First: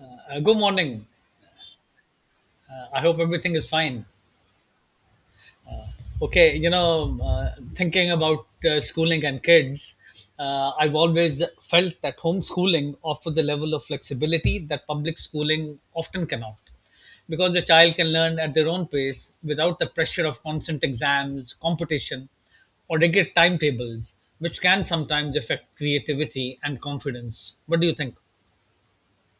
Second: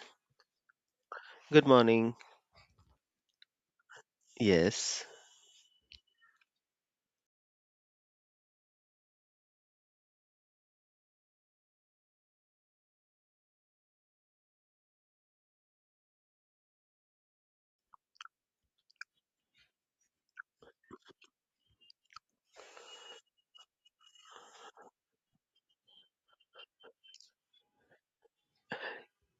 Uh, Good morning. Good morning. I hope everything is fine. Yes. Okay, you know, thinking about schooling and kids, I've always felt that homeschooling offers a level of flexibility that public schooling often cannot. Because the child can learn at their own pace without the pressure of constant exams, competition, or rigid timetables, which can sometimes affect creativity and confidence. What do you think?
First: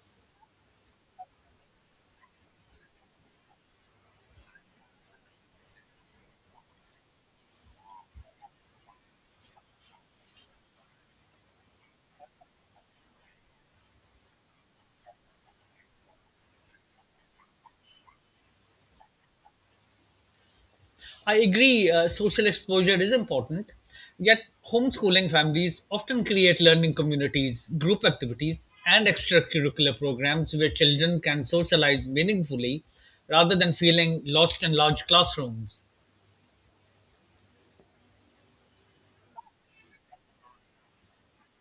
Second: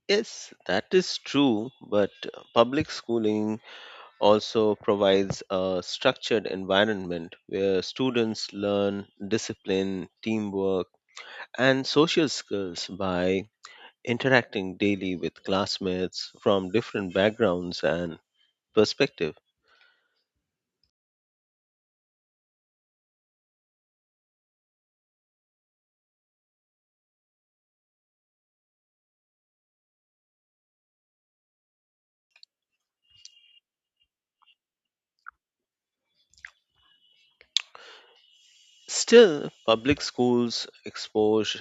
Yes, that is true, but public schooling also provides a structured environment where students learn discipline, teamwork, and social skills by interacting daily with classmates from different backgrounds and perspective. I agree, social exposure is important, yet, homeschooling families often create learning communities, group activities, and extracurricular programs where children can socialize meaningfully rather than feeling lost in large classrooms. Still, public schools expose,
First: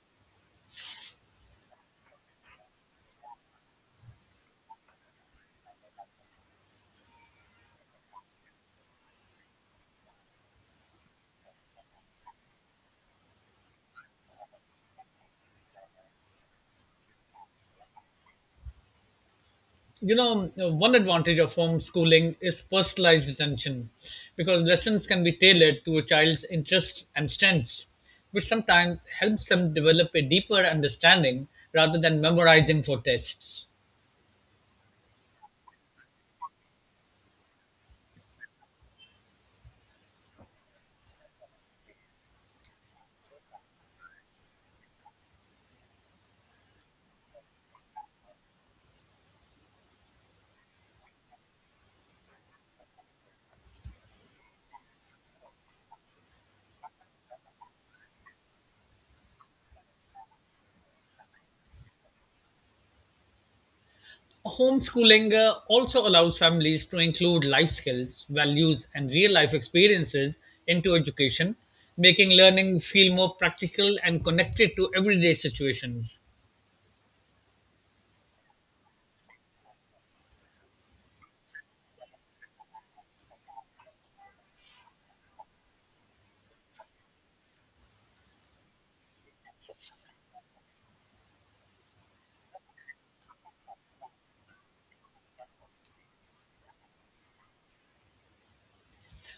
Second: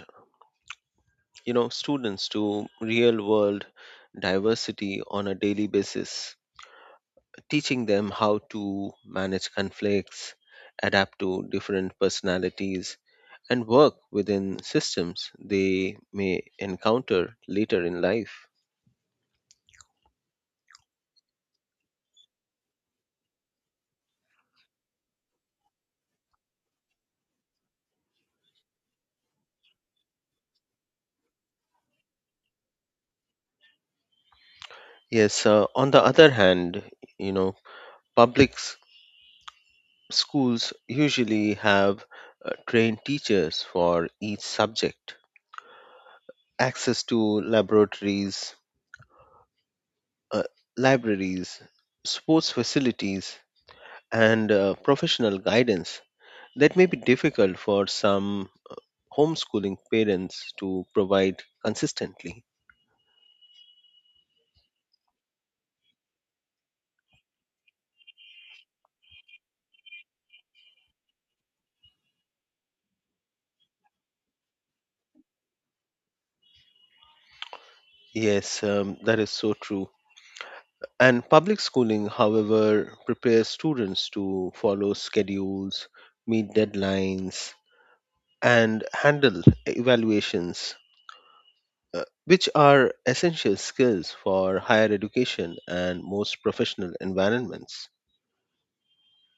you know, students to real-world diversity on a daily basis teaching them how to manage conflicts, adapt to different personalities, and work within systems they may encounter later in life. You know, one advantage of homeschooling is personalized attention because lessons can be tailored to a child's interests and strengths, which sometimes helps them develop a deeper understanding rather than memorizing for tests. Yes, on the other hand, you know, public s- schools usually have trained teachers for each subject, access to laboratories, uh, libraries, sports facilities, and professional guidance that may be difficult for some homeschooling parents to provide consistently. Homeschooling also allows families to include life skills, values, and real life experiences into education, making learning feel more practical and connected to everyday situations. Yes, that is so true. And public schooling, however, prepares students to follow schedules, meet deadlines, and handle evaluations, which are essential skills for higher education and most professional environments.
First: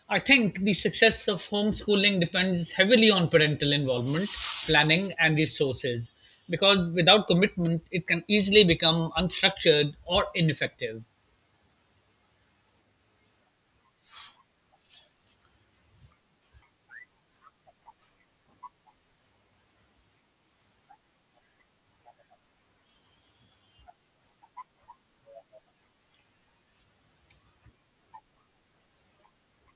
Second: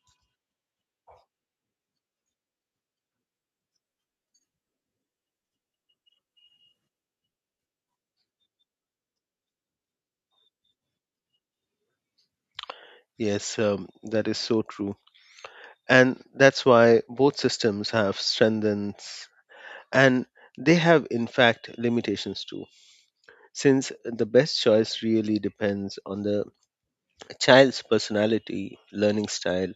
I think the success of homeschooling depends heavily on parental involvement, planning, and resources, because without commitment, it can easily become unstructured or ineffective. Yes, that is so true. And that's why both systems have strengths and they have, in fact, limitations too since the best choice really depends on the child's personality, learning style,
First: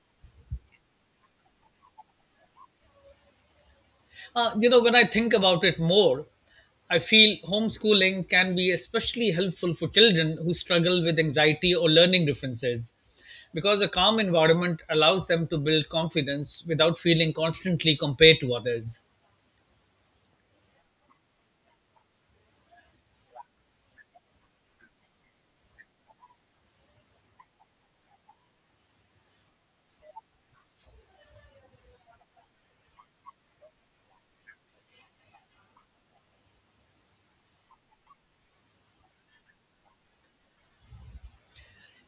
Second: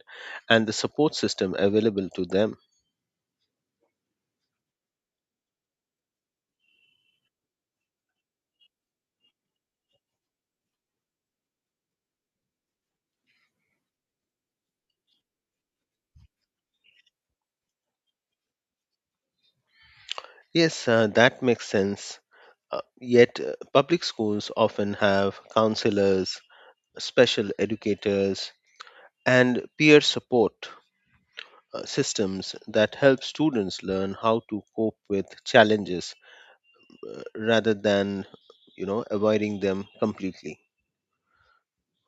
and the support system available to them. You know, when I think about it more, I feel homeschooling can be especially helpful for children who struggle with anxiety or learning differences because a calm environment allows them to build confidence without feeling constantly compared to others. Yes, that makes sense. Yet, public schools often have counselors, special educators, and peer support systems that help students learn how to cope with challenges rather than you know avoiding them completely.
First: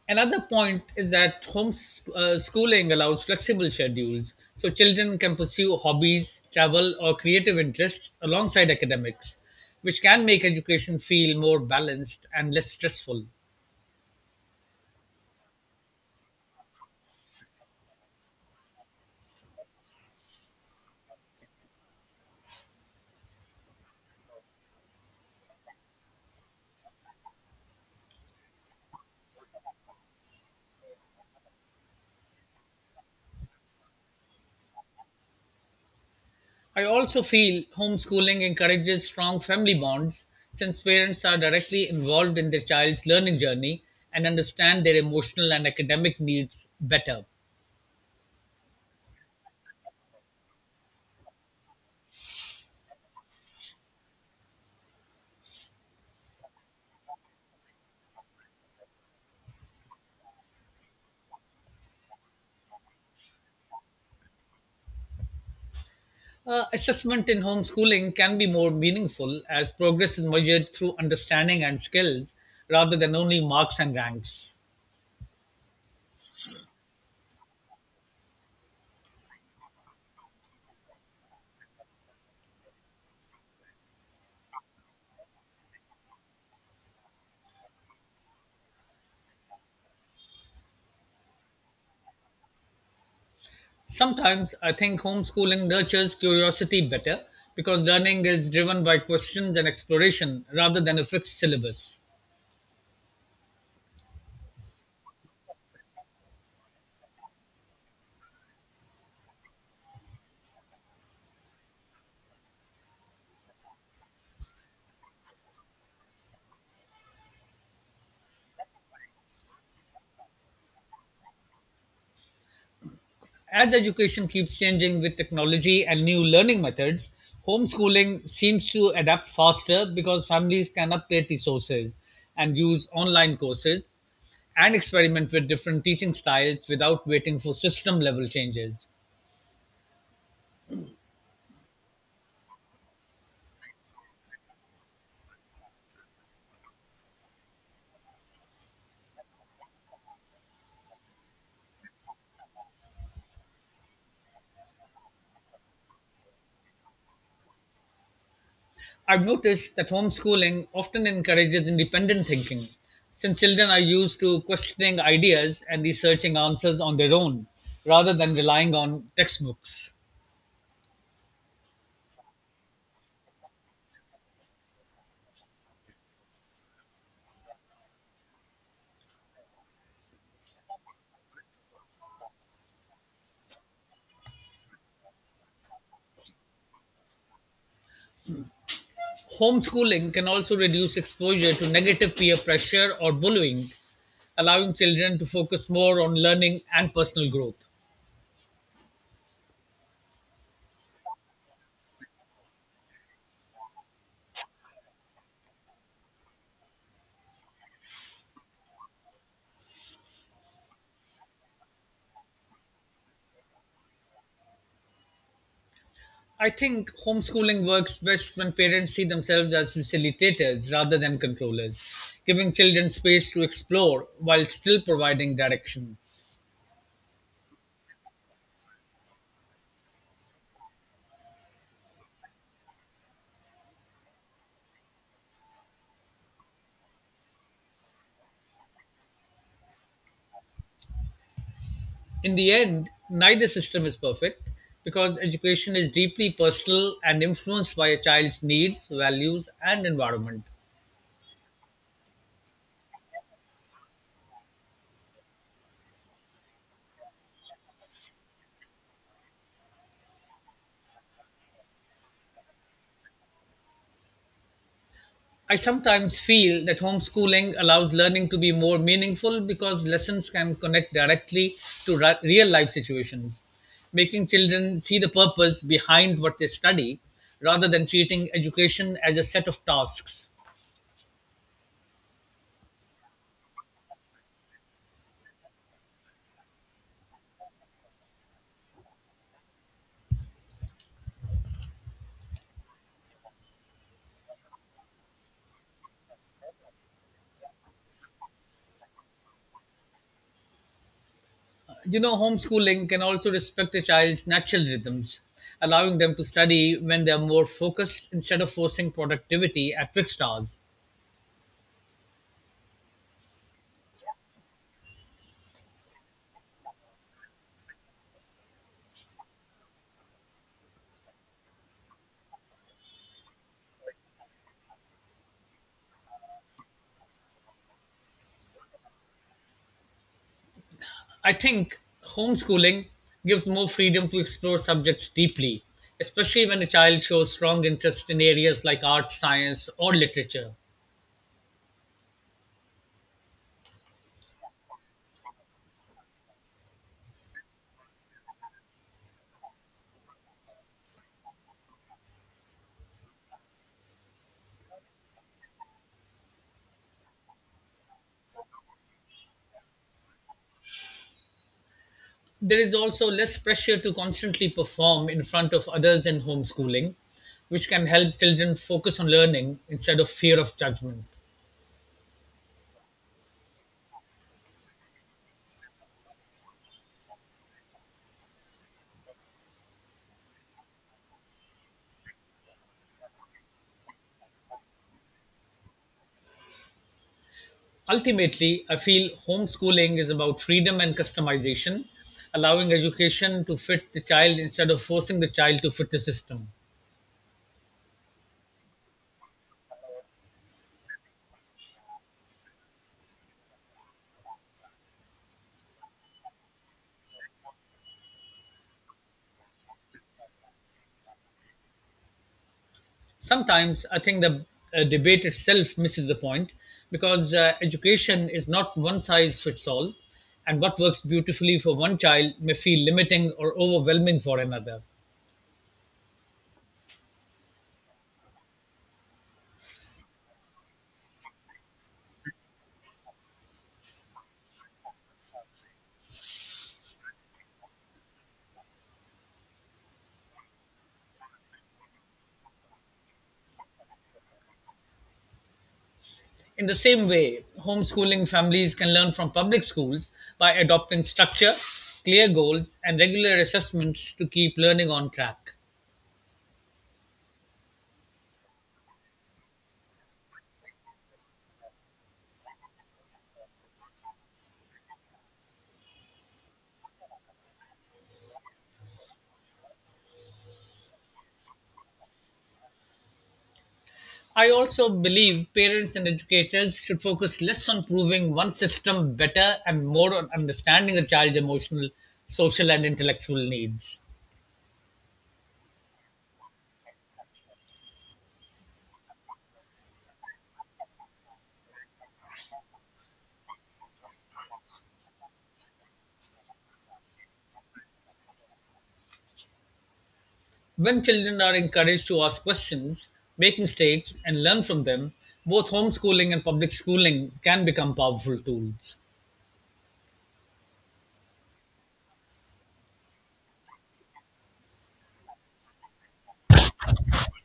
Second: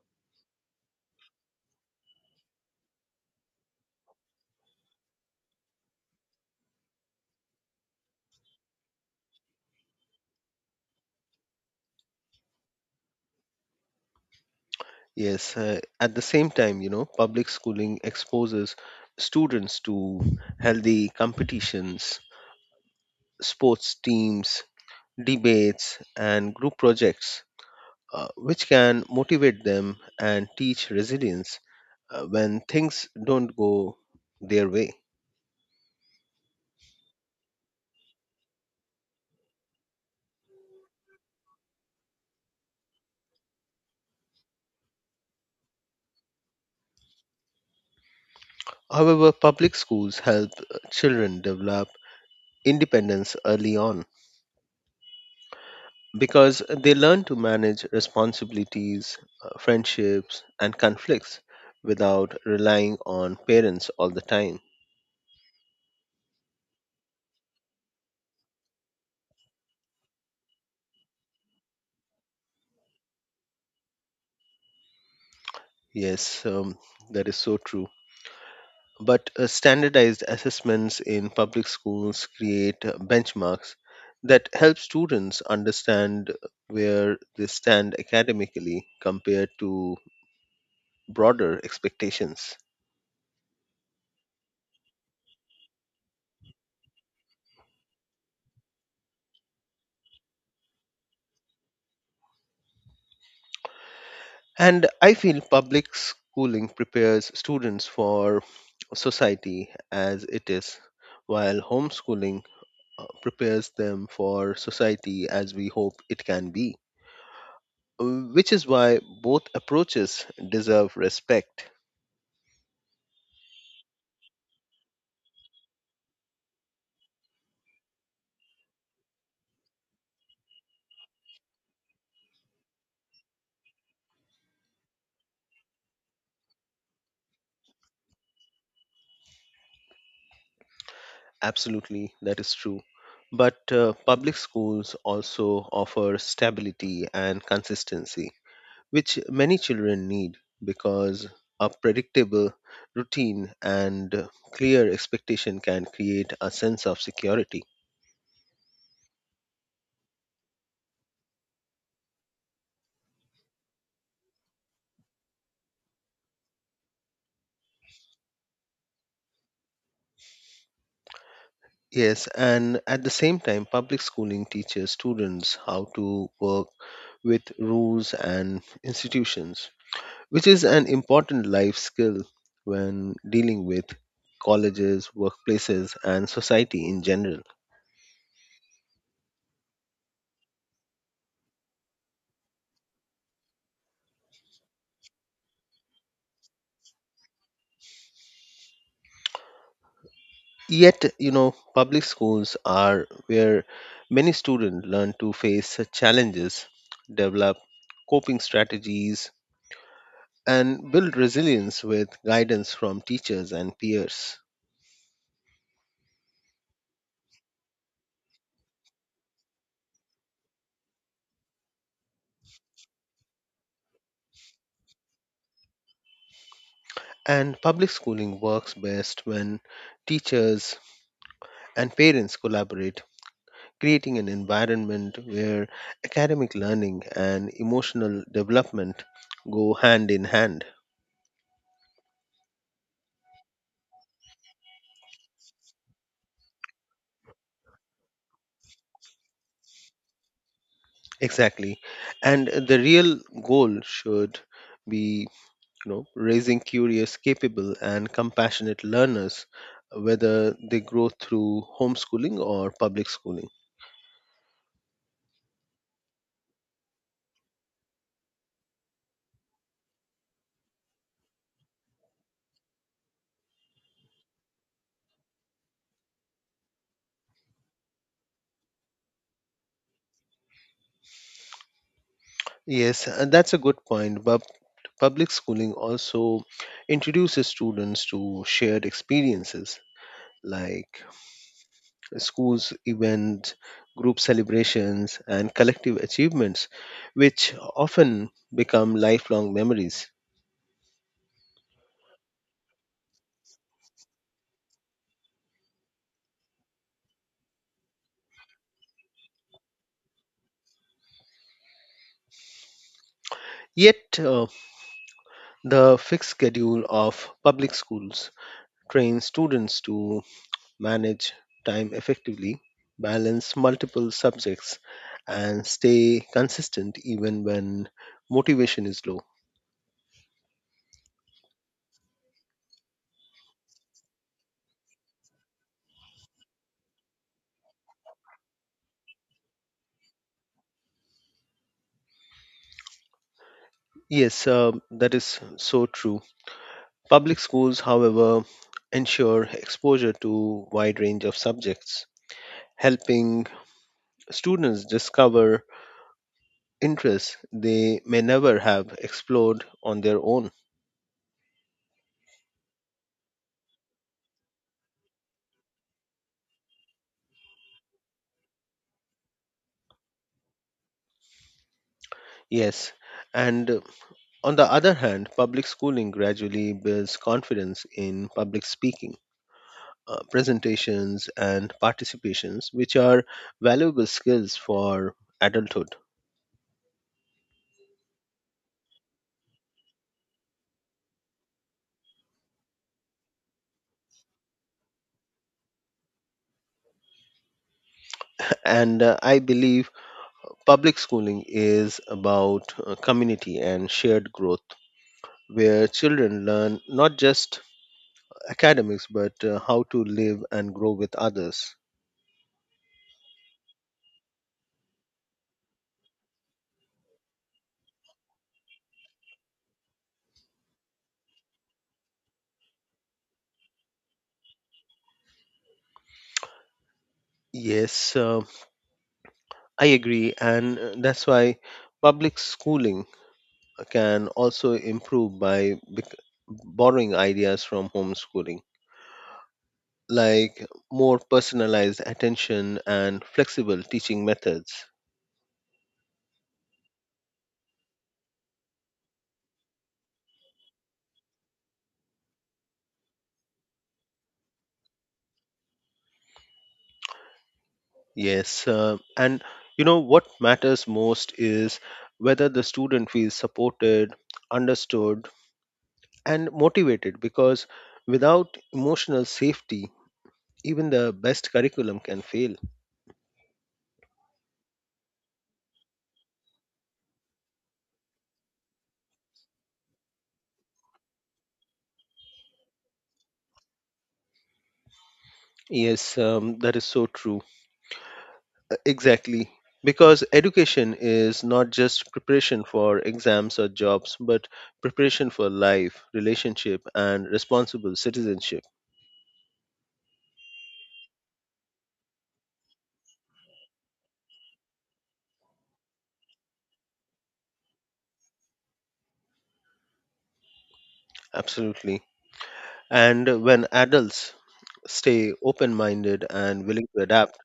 Another point is that homeschooling allows flexible schedules, so children can pursue hobbies, travel, or creative interests alongside academics, which can make education feel more balanced and less stressful. Yes, at the same time, you know, public schooling exposes students to healthy competitions, sports teams, debates, and group projects, which can motivate them and teach resilience when things don't go their way. I also feel homeschooling encourages strong family bonds since parents are directly involved in their child's learning journey and understand their emotional and academic needs better. However, public schools help children develop independence early on, because they learn to manage responsibilities, friendships, and conflicts without relying on parents all the time. Assessment in homeschooling can be more meaningful as progress is measured through understanding and skills rather than only marks and ranks. Yes, that is so true. But standardized assessments in public schools create benchmarks that help students understand where they stand academically compared to broader expectations. Sometimes I think homeschooling nurtures curiosity better because learning is driven by questions and exploration rather than a fixed syllabus. And I feel public schooling prepares students for society as it is, while homeschooling prepares them for society as we hope it can be, which is why both approaches deserve respect. As education keeps changing with technology and new learning methods, homeschooling seems to adapt faster because families can update resources and use online courses and experiment with different teaching styles without waiting for system level changes. Absolutely, that is true. But public schools also offer stability and consistency, which many children need because a predictable routine and clear expectation can create a sense of security. I've noticed that homeschooling often encourages independent thinking, since children are used to questioning ideas and researching answers on their own rather than relying on textbooks. Yes, and at the same time, public schooling teaches students how to work with rules and institutions, which is an important life skill when dealing with colleges, workplaces, and society in general. Homeschooling can also reduce exposure to negative peer pressure or bullying, allowing children to focus more on learning and personal growth. Yet, you know, public schools are where many students learn to face challenges, develop coping strategies, and build resilience with guidance from teachers and peers. I think homeschooling works best when parents see themselves as facilitators rather than controllers, giving children space to explore while still providing direction. And public schooling works best when teachers and parents collaborate, creating an environment where academic learning and emotional development go hand in hand. In the end, neither system is perfect because education is deeply personal and influenced by a child's needs, values, and environment. Exactly. And the real goal should be, you know, raising curious, capable, and compassionate learners, whether they grow through homeschooling or public schooling. I sometimes feel that homeschooling allows learning to be more meaningful because lessons can connect directly to real life situations, making children see the purpose behind what they study rather than treating education as a set of tasks. Yes, that's a good point. But public schooling also introduces students to shared experiences like schools events, group celebrations, and collective achievements, which often become lifelong memories. You know, homeschooling can also respect a child's natural rhythms, allowing them to study when they are more focused instead of forcing productivity at fixed hours. Yet, the fixed schedule of public schools trains students to manage time effectively, balance multiple subjects, and stay consistent even when motivation is low. I think homeschooling gives more freedom to explore subjects deeply, especially when a child shows strong interest in areas like art, science, or literature. Yes, that is so true. Public schools, however, ensure exposure to wide range of subjects, helping students discover interests they may never have explored on their own. There is also less pressure to constantly perform in front of others in homeschooling, which can help children focus on learning instead of fear of judgment. Yes, and on the other hand, public schooling gradually builds confidence in public speaking, presentations, and participations, which are valuable skills for adulthood. Ultimately, I feel homeschooling is about freedom and customization, allowing education to fit the child instead of forcing the child to fit the system. And I believe public schooling is about community and shared growth, where children learn not just academics but how to live and grow with others. Sometimes I think the debate itself misses the point because education is not one size fits all, and what works beautifully for one child may feel limiting or overwhelming for another. Yes, I agree, and that's why public schooling can also improve by borrowing ideas from homeschooling, like more personalized attention and flexible teaching methods. In the same way, homeschooling families can learn from public schools by adopting structure, clear goals, and regular assessments to keep learning on track. Yes, and you know what matters most is whether the student feels supported, understood, and motivated because without emotional safety, even the best curriculum can fail. I also believe parents and educators should focus less on proving one system better and more on understanding the child's emotional, social, and intellectual needs. Yes, that is so true. Exactly. Because education is not just preparation for exams or jobs, but preparation for life, relationship, and responsible citizenship. When children are encouraged to ask questions, make mistakes, and learn from them, both homeschooling and public schooling can become powerful tools. Absolutely. And when adults stay open minded and willing to adapt,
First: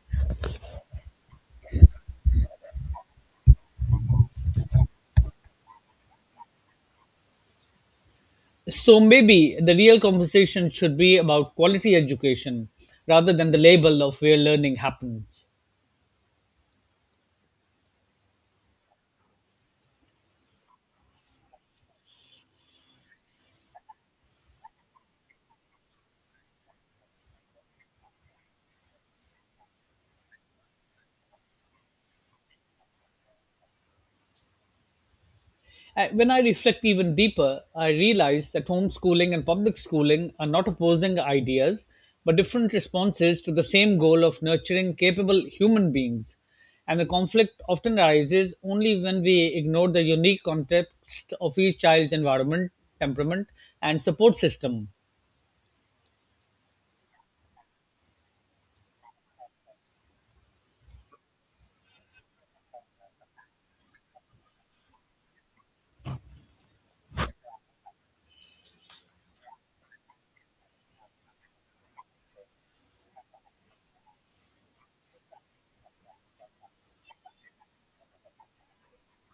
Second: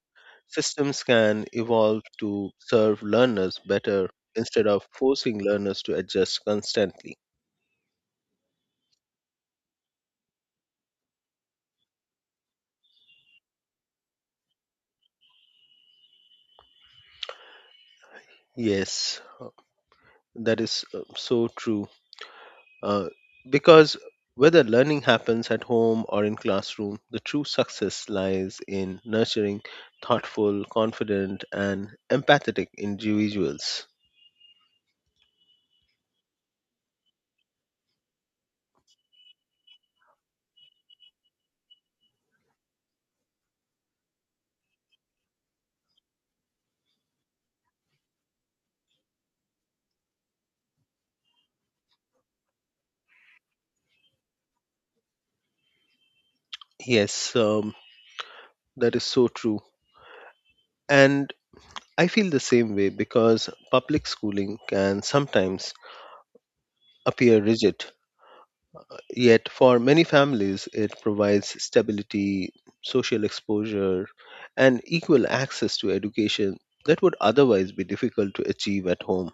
systems can evolve to serve learners better instead of forcing learners to adjust constantly. So maybe the real conversation should be about quality education rather than the label of where learning happens. Yes, that is so true. Uh, because whether learning happens at home or in classroom, the true success lies in nurturing thoughtful, confident, and empathetic individuals. When I reflect even deeper, I realize that homeschooling and public schooling are not opposing ideas, but different responses to the same goal of nurturing capable human beings. And the conflict often arises only when we ignore the unique context of each child's environment, temperament, and support system. Yes, that is so true. And I feel the same way because public schooling can sometimes appear rigid, yet, for many families, it provides stability, social exposure, and equal access to education that would otherwise be difficult to achieve at home.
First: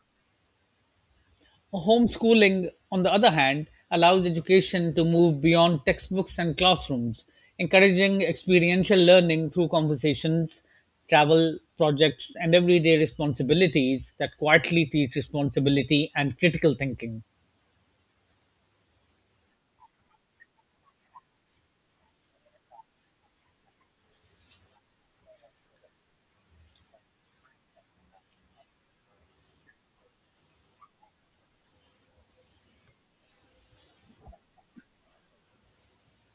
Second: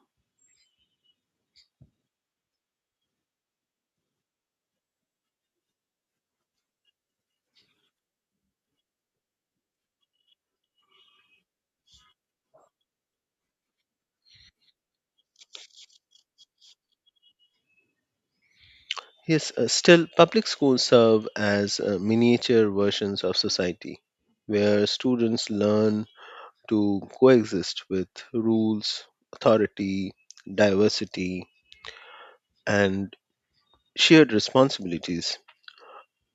Homeschooling, on the other hand, allows education to move beyond textbooks and classrooms, encouraging experiential learning through conversations, travel, projects, and everyday responsibilities that quietly teach responsibility and critical thinking. Yes, still, public schools serve as miniature versions of society where students learn to coexist with rules, authority, diversity, and shared responsibilities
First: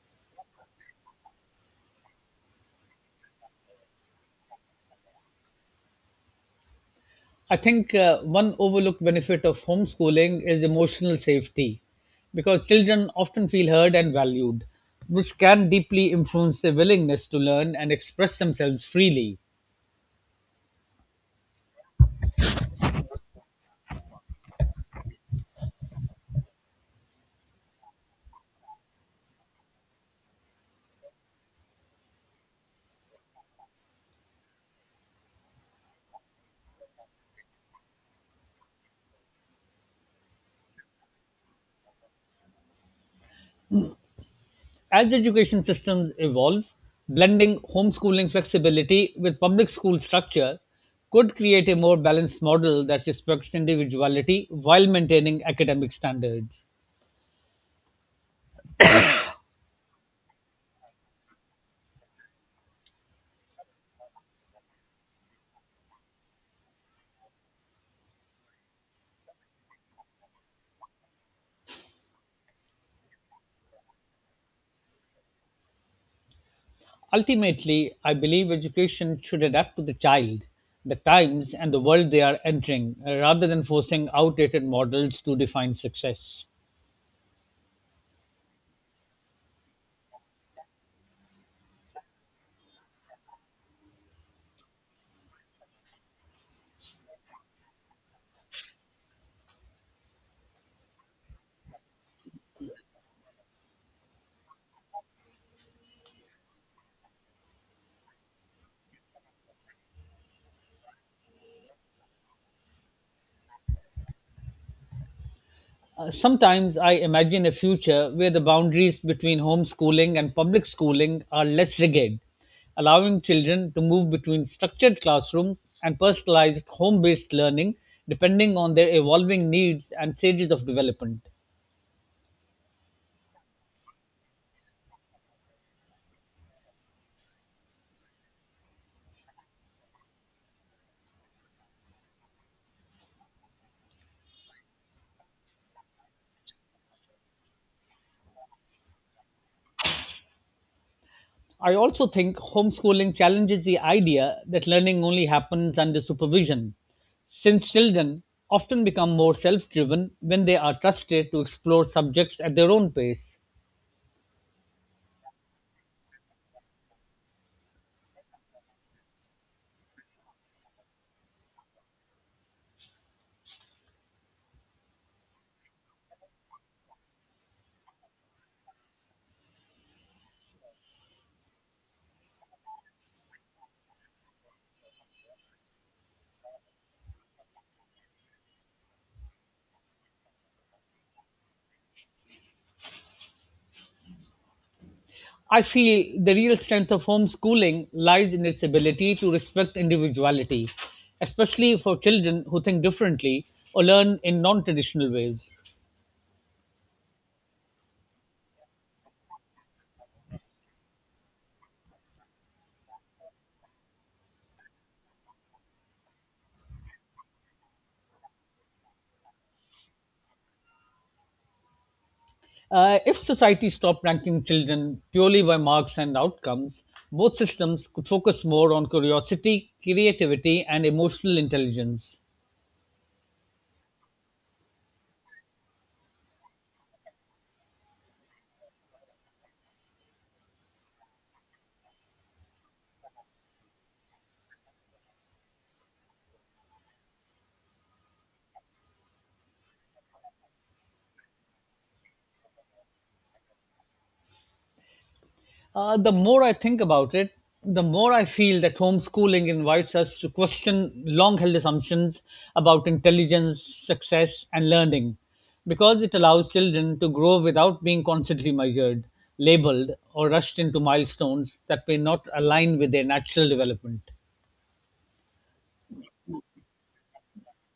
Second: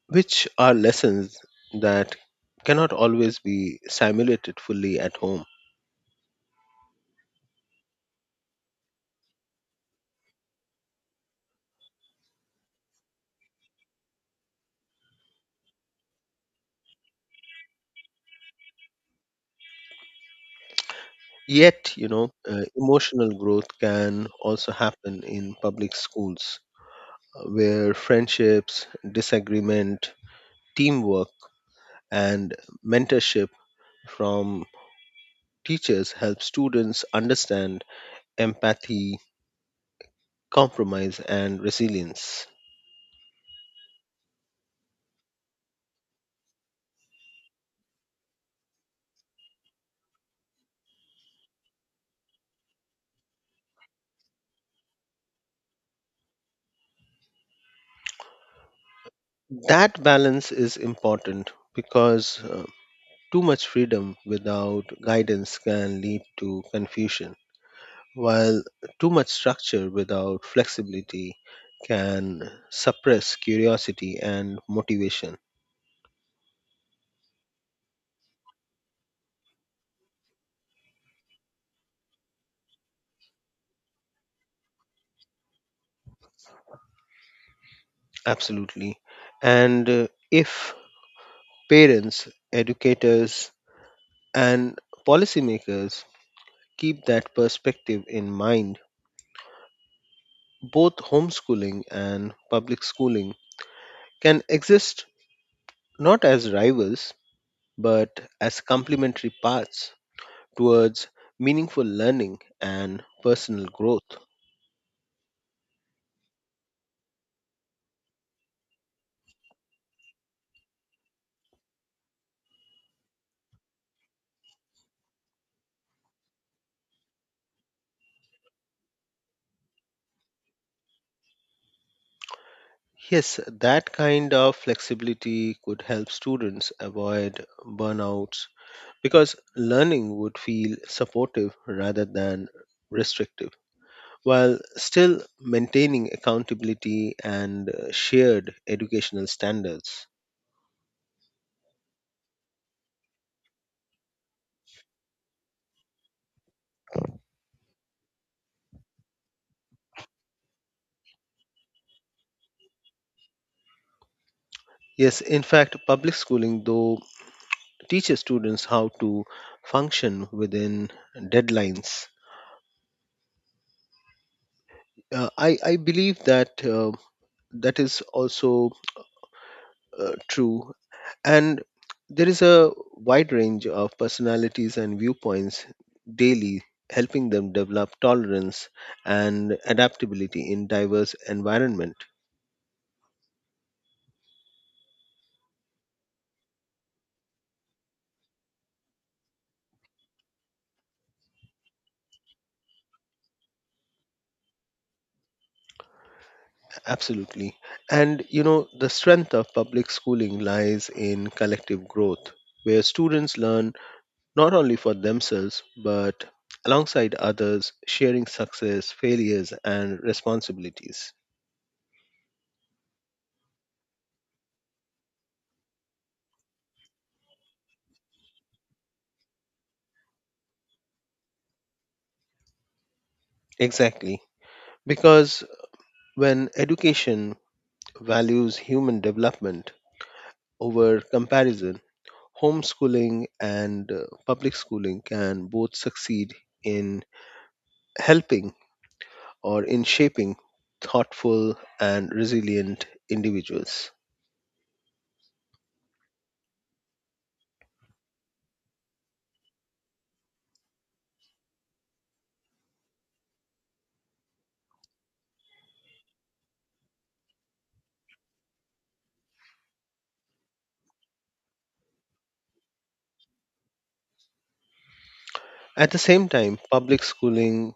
which are lessons that cannot always be simulated fully at home. I think one overlooked benefit of homeschooling is emotional safety because children often feel heard and valued, which can deeply influence their willingness to learn and express themselves freely. Yet, emotional growth can also happen in public schools where friendships, disagreement, teamwork, and mentorship from teachers help students understand empathy, compromise, and resilience. As education systems evolve, blending homeschooling flexibility with public school structure could create a more balanced model that respects individuality while maintaining academic standards. That balance is important because too much freedom without guidance can lead to confusion, while too much structure without flexibility can suppress curiosity and motivation. Ultimately, I believe education should adapt to the child, the times, and the world they are entering, rather than forcing outdated models to define success. Absolutely. And if parents, educators, and policymakers keep that perspective in mind, both homeschooling and public schooling can exist not as rivals but as complementary paths towards meaningful learning and personal growth. Sometimes I imagine a future where the boundaries between homeschooling and public schooling are less rigid, allowing children to move between structured classrooms and personalized home based learning depending on their evolving needs and stages of development. Yes, that kind of flexibility could help students avoid burnouts because learning would feel supportive rather than restrictive while still maintaining accountability and shared educational standards. I also think homeschooling challenges the idea that learning only happens under supervision, since children often become more self driven when they are trusted to explore subjects at their own pace. Yes, in fact, public schooling, though, teaches students how to function within deadlines. I believe that. That is also true and there is a wide range of personalities and viewpoints daily helping them develop tolerance and adaptability in diverse environment. I feel the real strength of homeschooling lies in its ability to respect individuality, especially for children who think differently or learn in non traditional ways. Absolutely, and you know the strength of public schooling lies in collective growth where students learn not only for themselves but alongside others sharing success failures and responsibilities. If society stopped ranking children purely by marks and outcomes, both systems could focus more on curiosity, creativity, and emotional intelligence. Exactly, because when education values human development over comparison, homeschooling and public schooling can both succeed in helping or in shaping thoughtful and resilient individuals. The more I think about it, the more I feel that homeschooling invites us to question long held assumptions about intelligence, success, and learning because it allows children to grow without being constantly measured, labeled, or rushed into milestones that may not align with their natural development. At the same time, public schooling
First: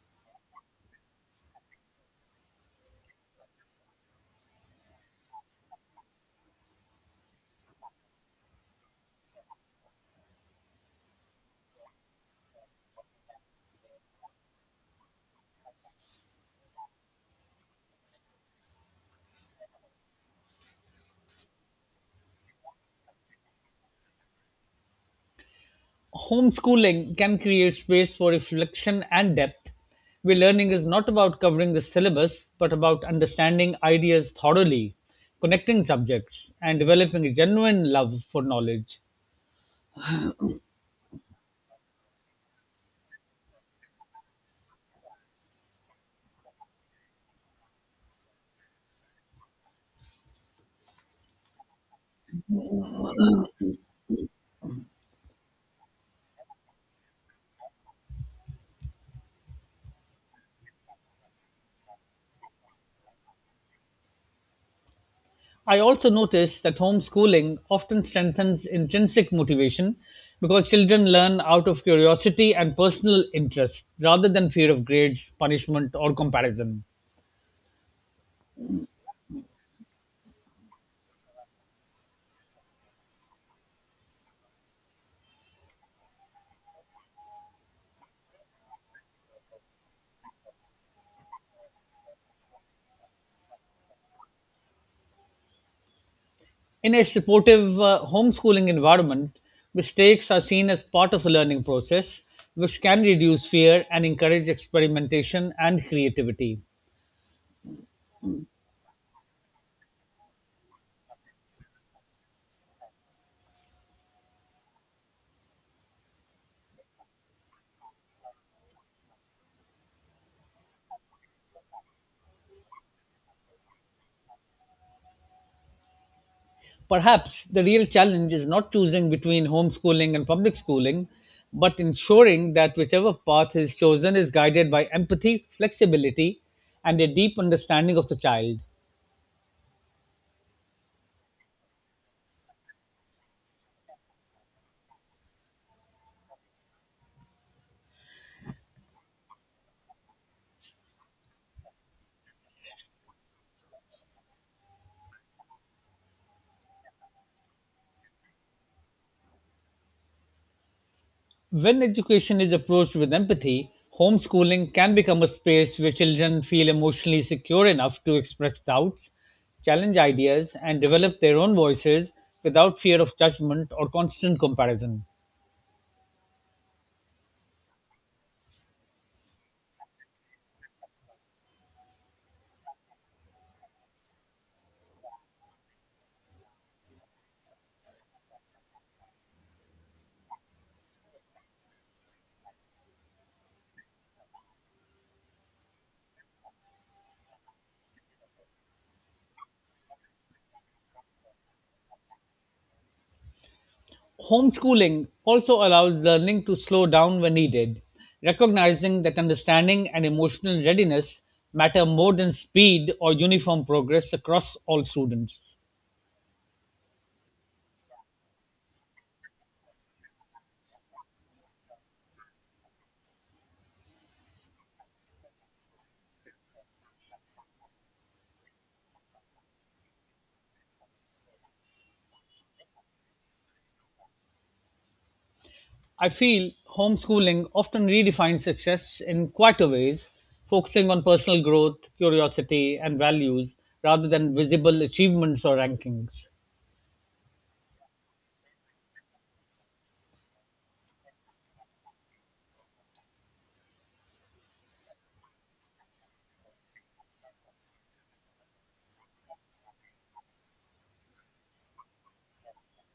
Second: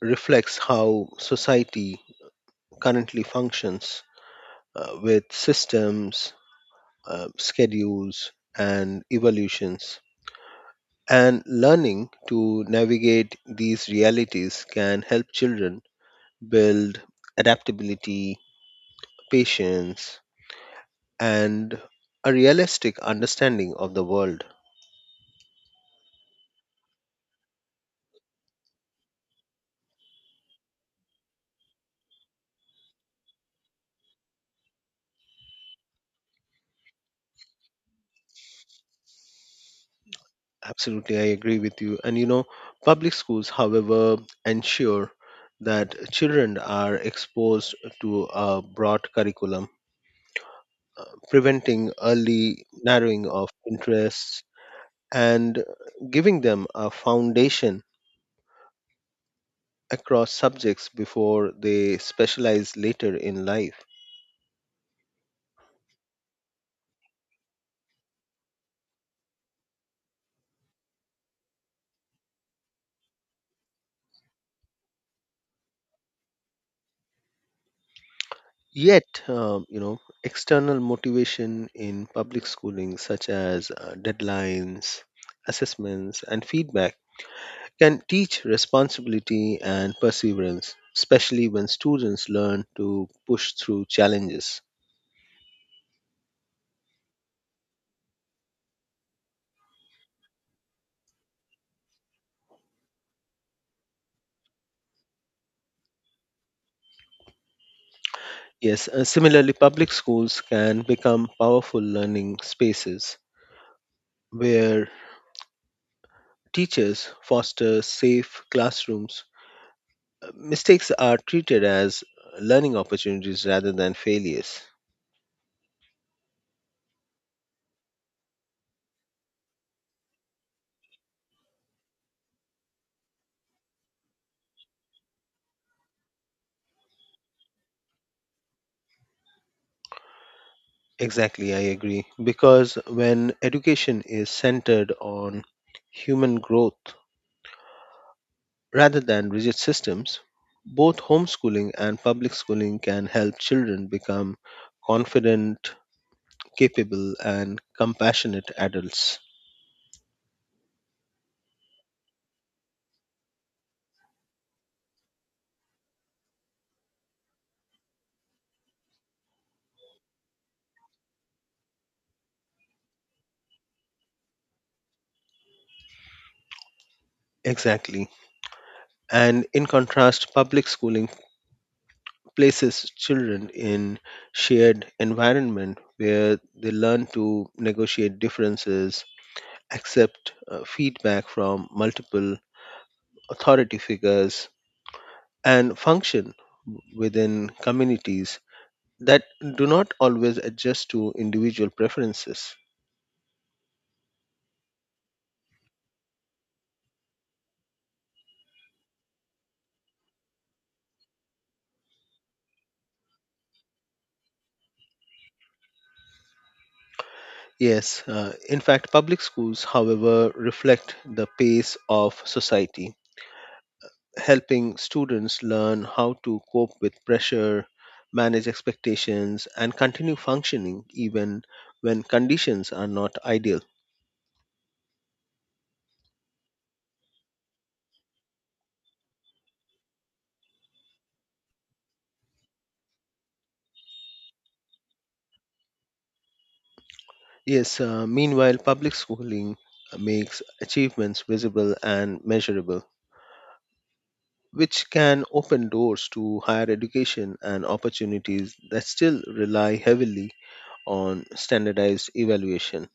reflects how society currently functions with systems, schedules, and evolutions. And learning to navigate these realities can help children build adaptability, patience, and a realistic understanding of the world. Homeschooling can create space for reflection and depth, where learning is not about covering the syllabus, but about understanding ideas thoroughly, connecting subjects, and developing a genuine love for knowledge. Absolutely, I agree with you. And you know, public schools, however, ensure that children are exposed to a broad curriculum, preventing early narrowing of interests and giving them a foundation across subjects before they specialize later in life. I also notice that homeschooling often strengthens intrinsic motivation because children learn out of curiosity and personal interest rather than fear of grades, punishment, or comparison. Yet, you know, external motivation in public schooling, such as deadlines, assessments, and feedback, can teach responsibility and perseverance, especially when students learn to push through challenges. In a supportive homeschooling environment, mistakes are seen as part of the learning process, which can reduce fear and encourage experimentation and creativity. Yes, similarly, public schools can become powerful learning spaces where teachers foster safe classrooms mistakes are treated as learning opportunities rather than failures. Perhaps the real challenge is not choosing between homeschooling and public schooling, but ensuring that whichever path is chosen is guided by empathy, flexibility, and a deep understanding of the child. Exactly, I agree. Because when education is centered on human growth rather than rigid systems, both homeschooling and public schooling can help children become confident, capable, and compassionate adults. When education is approached with empathy, homeschooling can become a space where children feel emotionally secure enough to express doubts, challenge ideas, and develop their own voices without fear of judgment or constant comparison. Exactly. And in contrast, public schooling places children in shared environment where they learn to negotiate differences, accept feedback from multiple authority figures, and function within communities that do not always adjust to individual preferences. Homeschooling also allows learning to slow down when needed, recognizing that understanding and emotional readiness matter more than speed or uniform progress across all students. Yes, in fact, public schools, however, reflect the pace of society helping students learn how to cope with pressure, manage expectations, and continue functioning even when conditions are not ideal. I feel homeschooling often redefines success in quieter ways, focusing on personal growth, curiosity, and values rather than visible achievements or rankings. Yes, meanwhile, public schooling makes achievements visible and measurable, which can open doors to higher education and opportunities that still rely heavily on standardized evaluation.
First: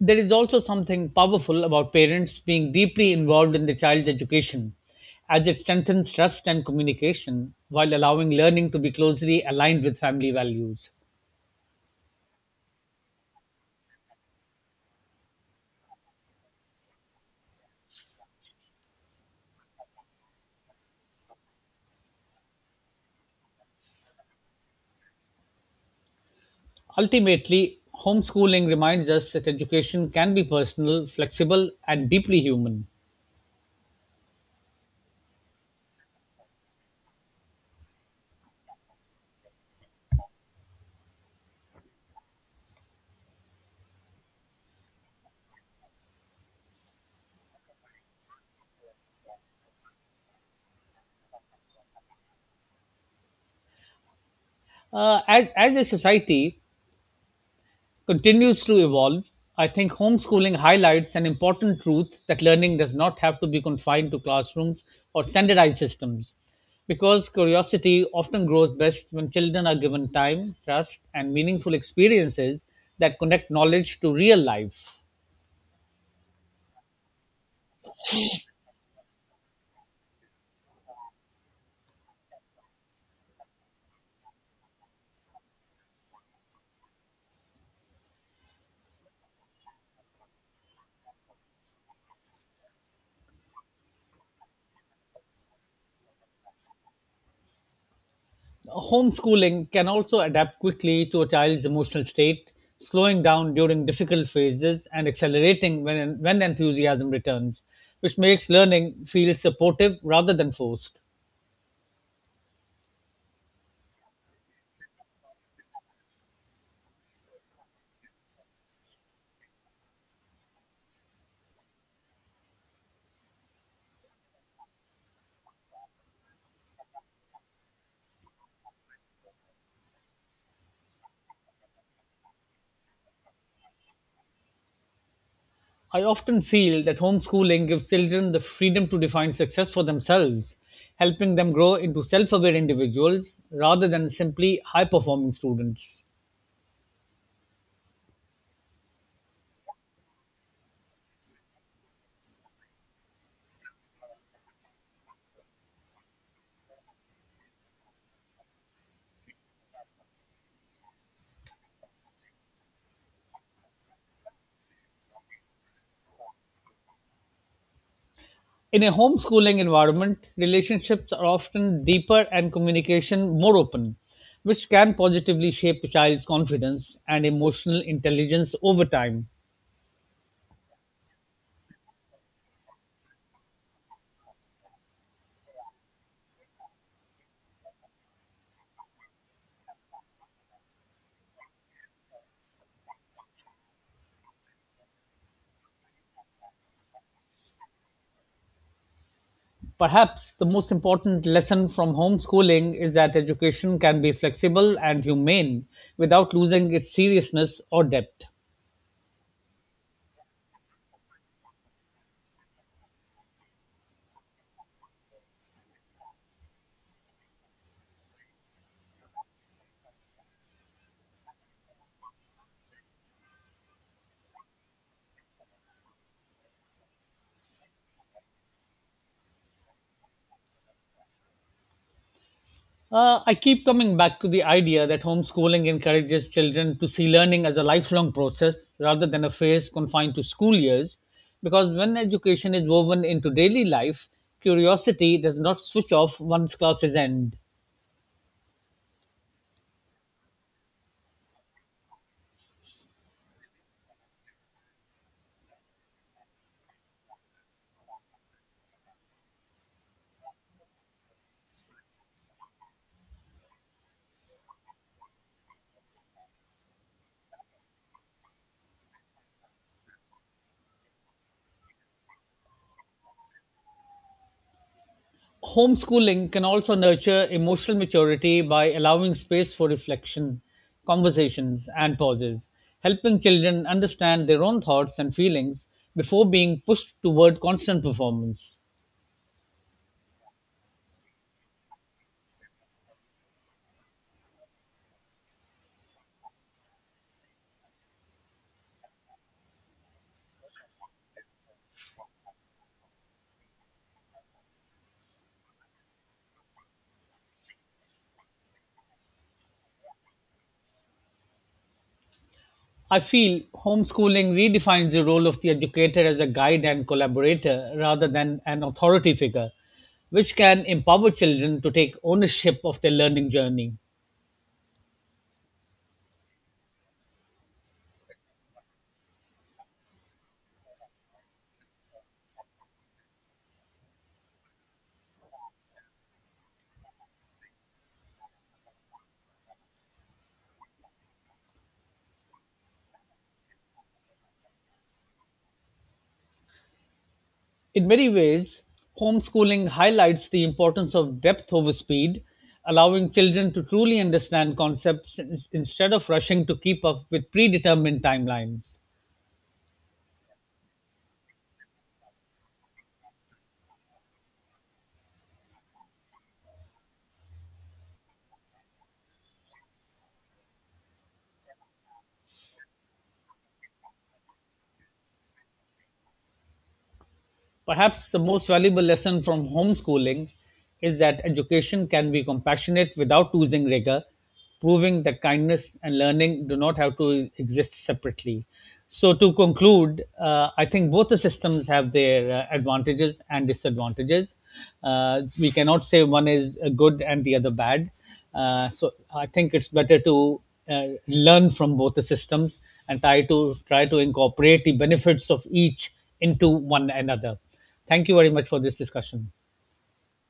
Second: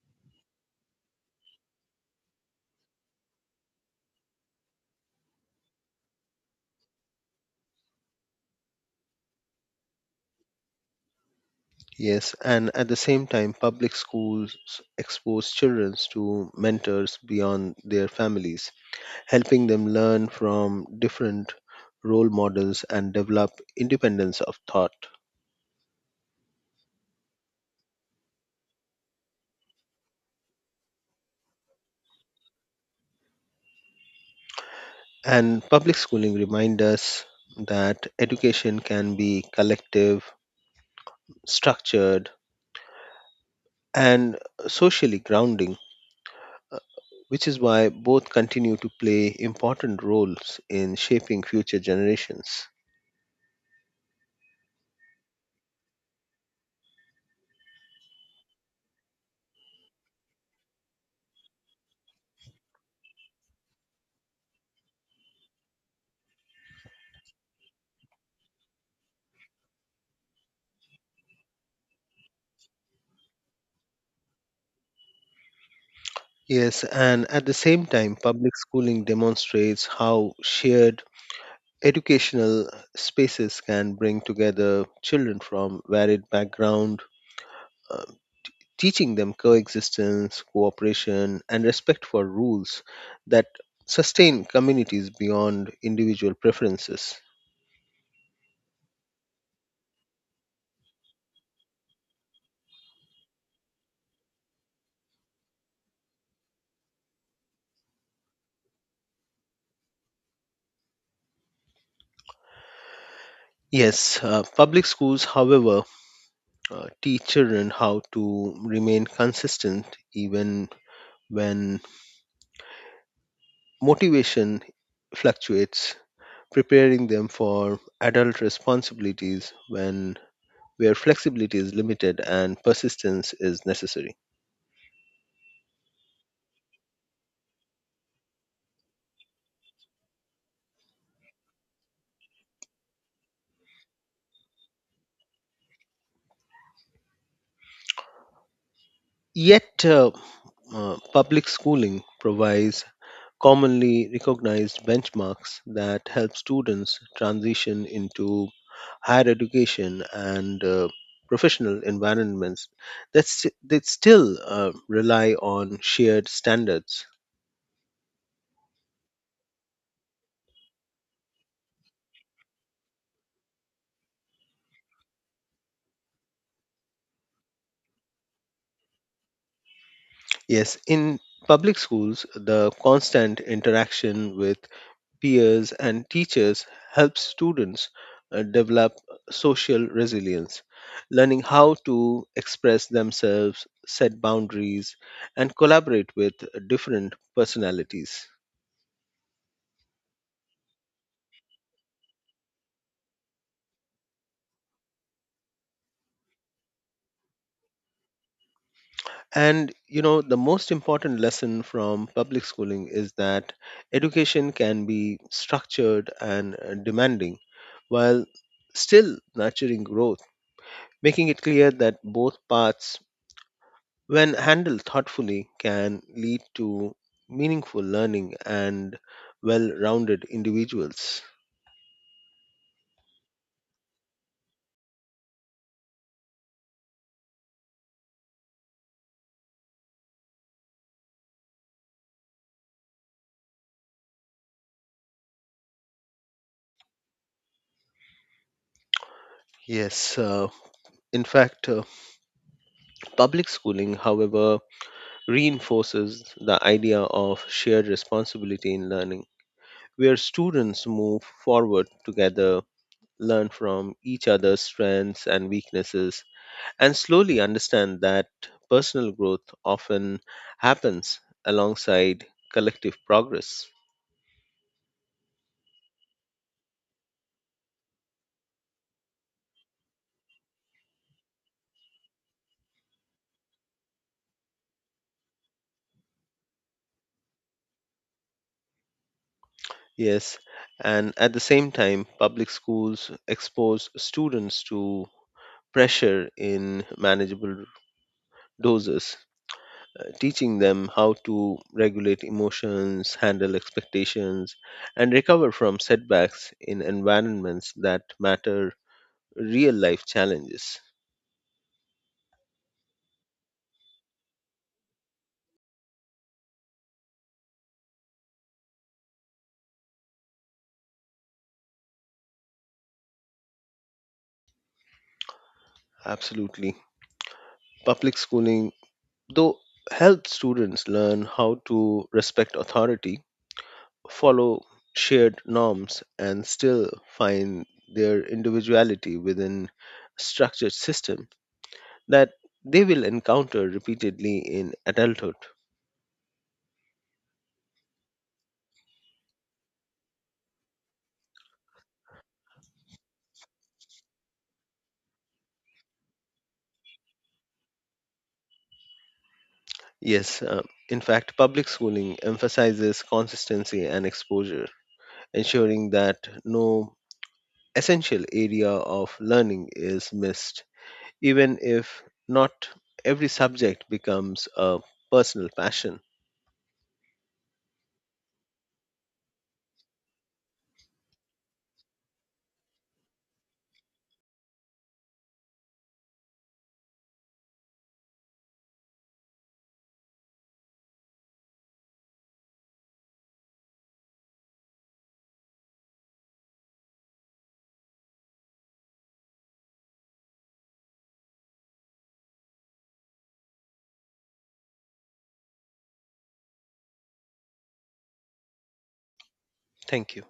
There is also something powerful about parents being deeply involved in the child's education, as it strengthens trust and communication while allowing learning to be closely aligned with family values. Yes, and at the same time, public schools expose children to mentors beyond their families, helping them learn from different role models and develop independence of thought. Ultimately, homeschooling reminds us that education can be personal, flexible, and deeply human. And public schooling reminds us that education can be collective, structured, and socially grounding, uh, which is why both continue to play important roles in shaping future generations. As a society, continues to evolve, I think homeschooling highlights an important truth that learning does not have to be confined to classrooms or standardized systems. Because curiosity often grows best when children are given time, trust, and meaningful experiences that connect knowledge to real life. Yes, and at the same time, public schooling demonstrates how shared educational spaces can bring together children from varied background, uh, teaching them coexistence, cooperation, and respect for rules that sustain communities beyond individual preferences. Homeschooling can also adapt quickly to a child's emotional state, slowing down during difficult phases and accelerating when enthusiasm returns, which makes learning feel supportive rather than forced. Yes, public schools, however, teach children how to remain consistent even when motivation fluctuates preparing them for adult responsibilities when where flexibility is limited and persistence is necessary. I often feel that homeschooling gives children the freedom to define success for themselves, helping them grow into self aware individuals rather than simply high performing students. Yet, public schooling provides commonly recognized benchmarks that help students transition into higher education and professional environments that, that still rely on shared standards. In a homeschooling environment, relationships are often deeper and communication more open, which can positively shape a child's confidence and emotional intelligence over time. Yes, in public schools, the constant interaction with peers, and teachers help students develop social resilience, learning how to express themselves, set boundaries, and collaborate with different personalities. Perhaps the most important lesson from homeschooling is that education can be flexible and humane without losing its seriousness or depth. And you know, the most important lesson from public schooling is that education can be structured and demanding while still nurturing growth, making it clear that both paths when handled thoughtfully, can lead to meaningful learning and well rounded individuals. I keep coming back to the idea that homeschooling encourages children to see learning as a lifelong process rather than a phase confined to school years, because when education is woven into daily life, curiosity does not switch off once classes end. Yes, in fact, public schooling, however, reinforces the idea of shared responsibility in learning, where students move forward together, learn from each other's strengths and weaknesses, and slowly understand that personal growth often happens alongside collective progress. Homeschooling can also nurture emotional maturity by allowing space for reflection, conversations, and pauses, helping children understand their own thoughts and feelings before being pushed toward constant performance. Yes, and at the same time, public schools expose students to pressure in manageable doses, teaching them how to regulate emotions, handle expectations, and recover from setbacks in environments that matter real life challenges. I feel homeschooling redefines the role of the educator as a guide and collaborator rather than an authority figure, which can empower children to take ownership of their learning journey. Absolutely. Public schooling, though, helps students learn how to respect authority follow shared norms and still find their individuality within structured system that they will encounter repeatedly in adulthood. In many ways, homeschooling highlights the importance of depth over speed, allowing children to truly understand concepts instead of rushing to keep up with predetermined timelines. Yes, in fact public schooling emphasizes consistency and exposure ensuring that no essential area of learning is missed even if not every subject becomes a personal passion. Perhaps the most valuable lesson from homeschooling is that education can be compassionate without losing rigor, proving that kindness and learning do not have to exist separately. So, to conclude, I think both the systems have their advantages and disadvantages. We cannot say one is good and the other bad. So, I think it's better to learn from both the systems and try to incorporate the benefits of each into one another. Thank you very much for this discussion. Thank you.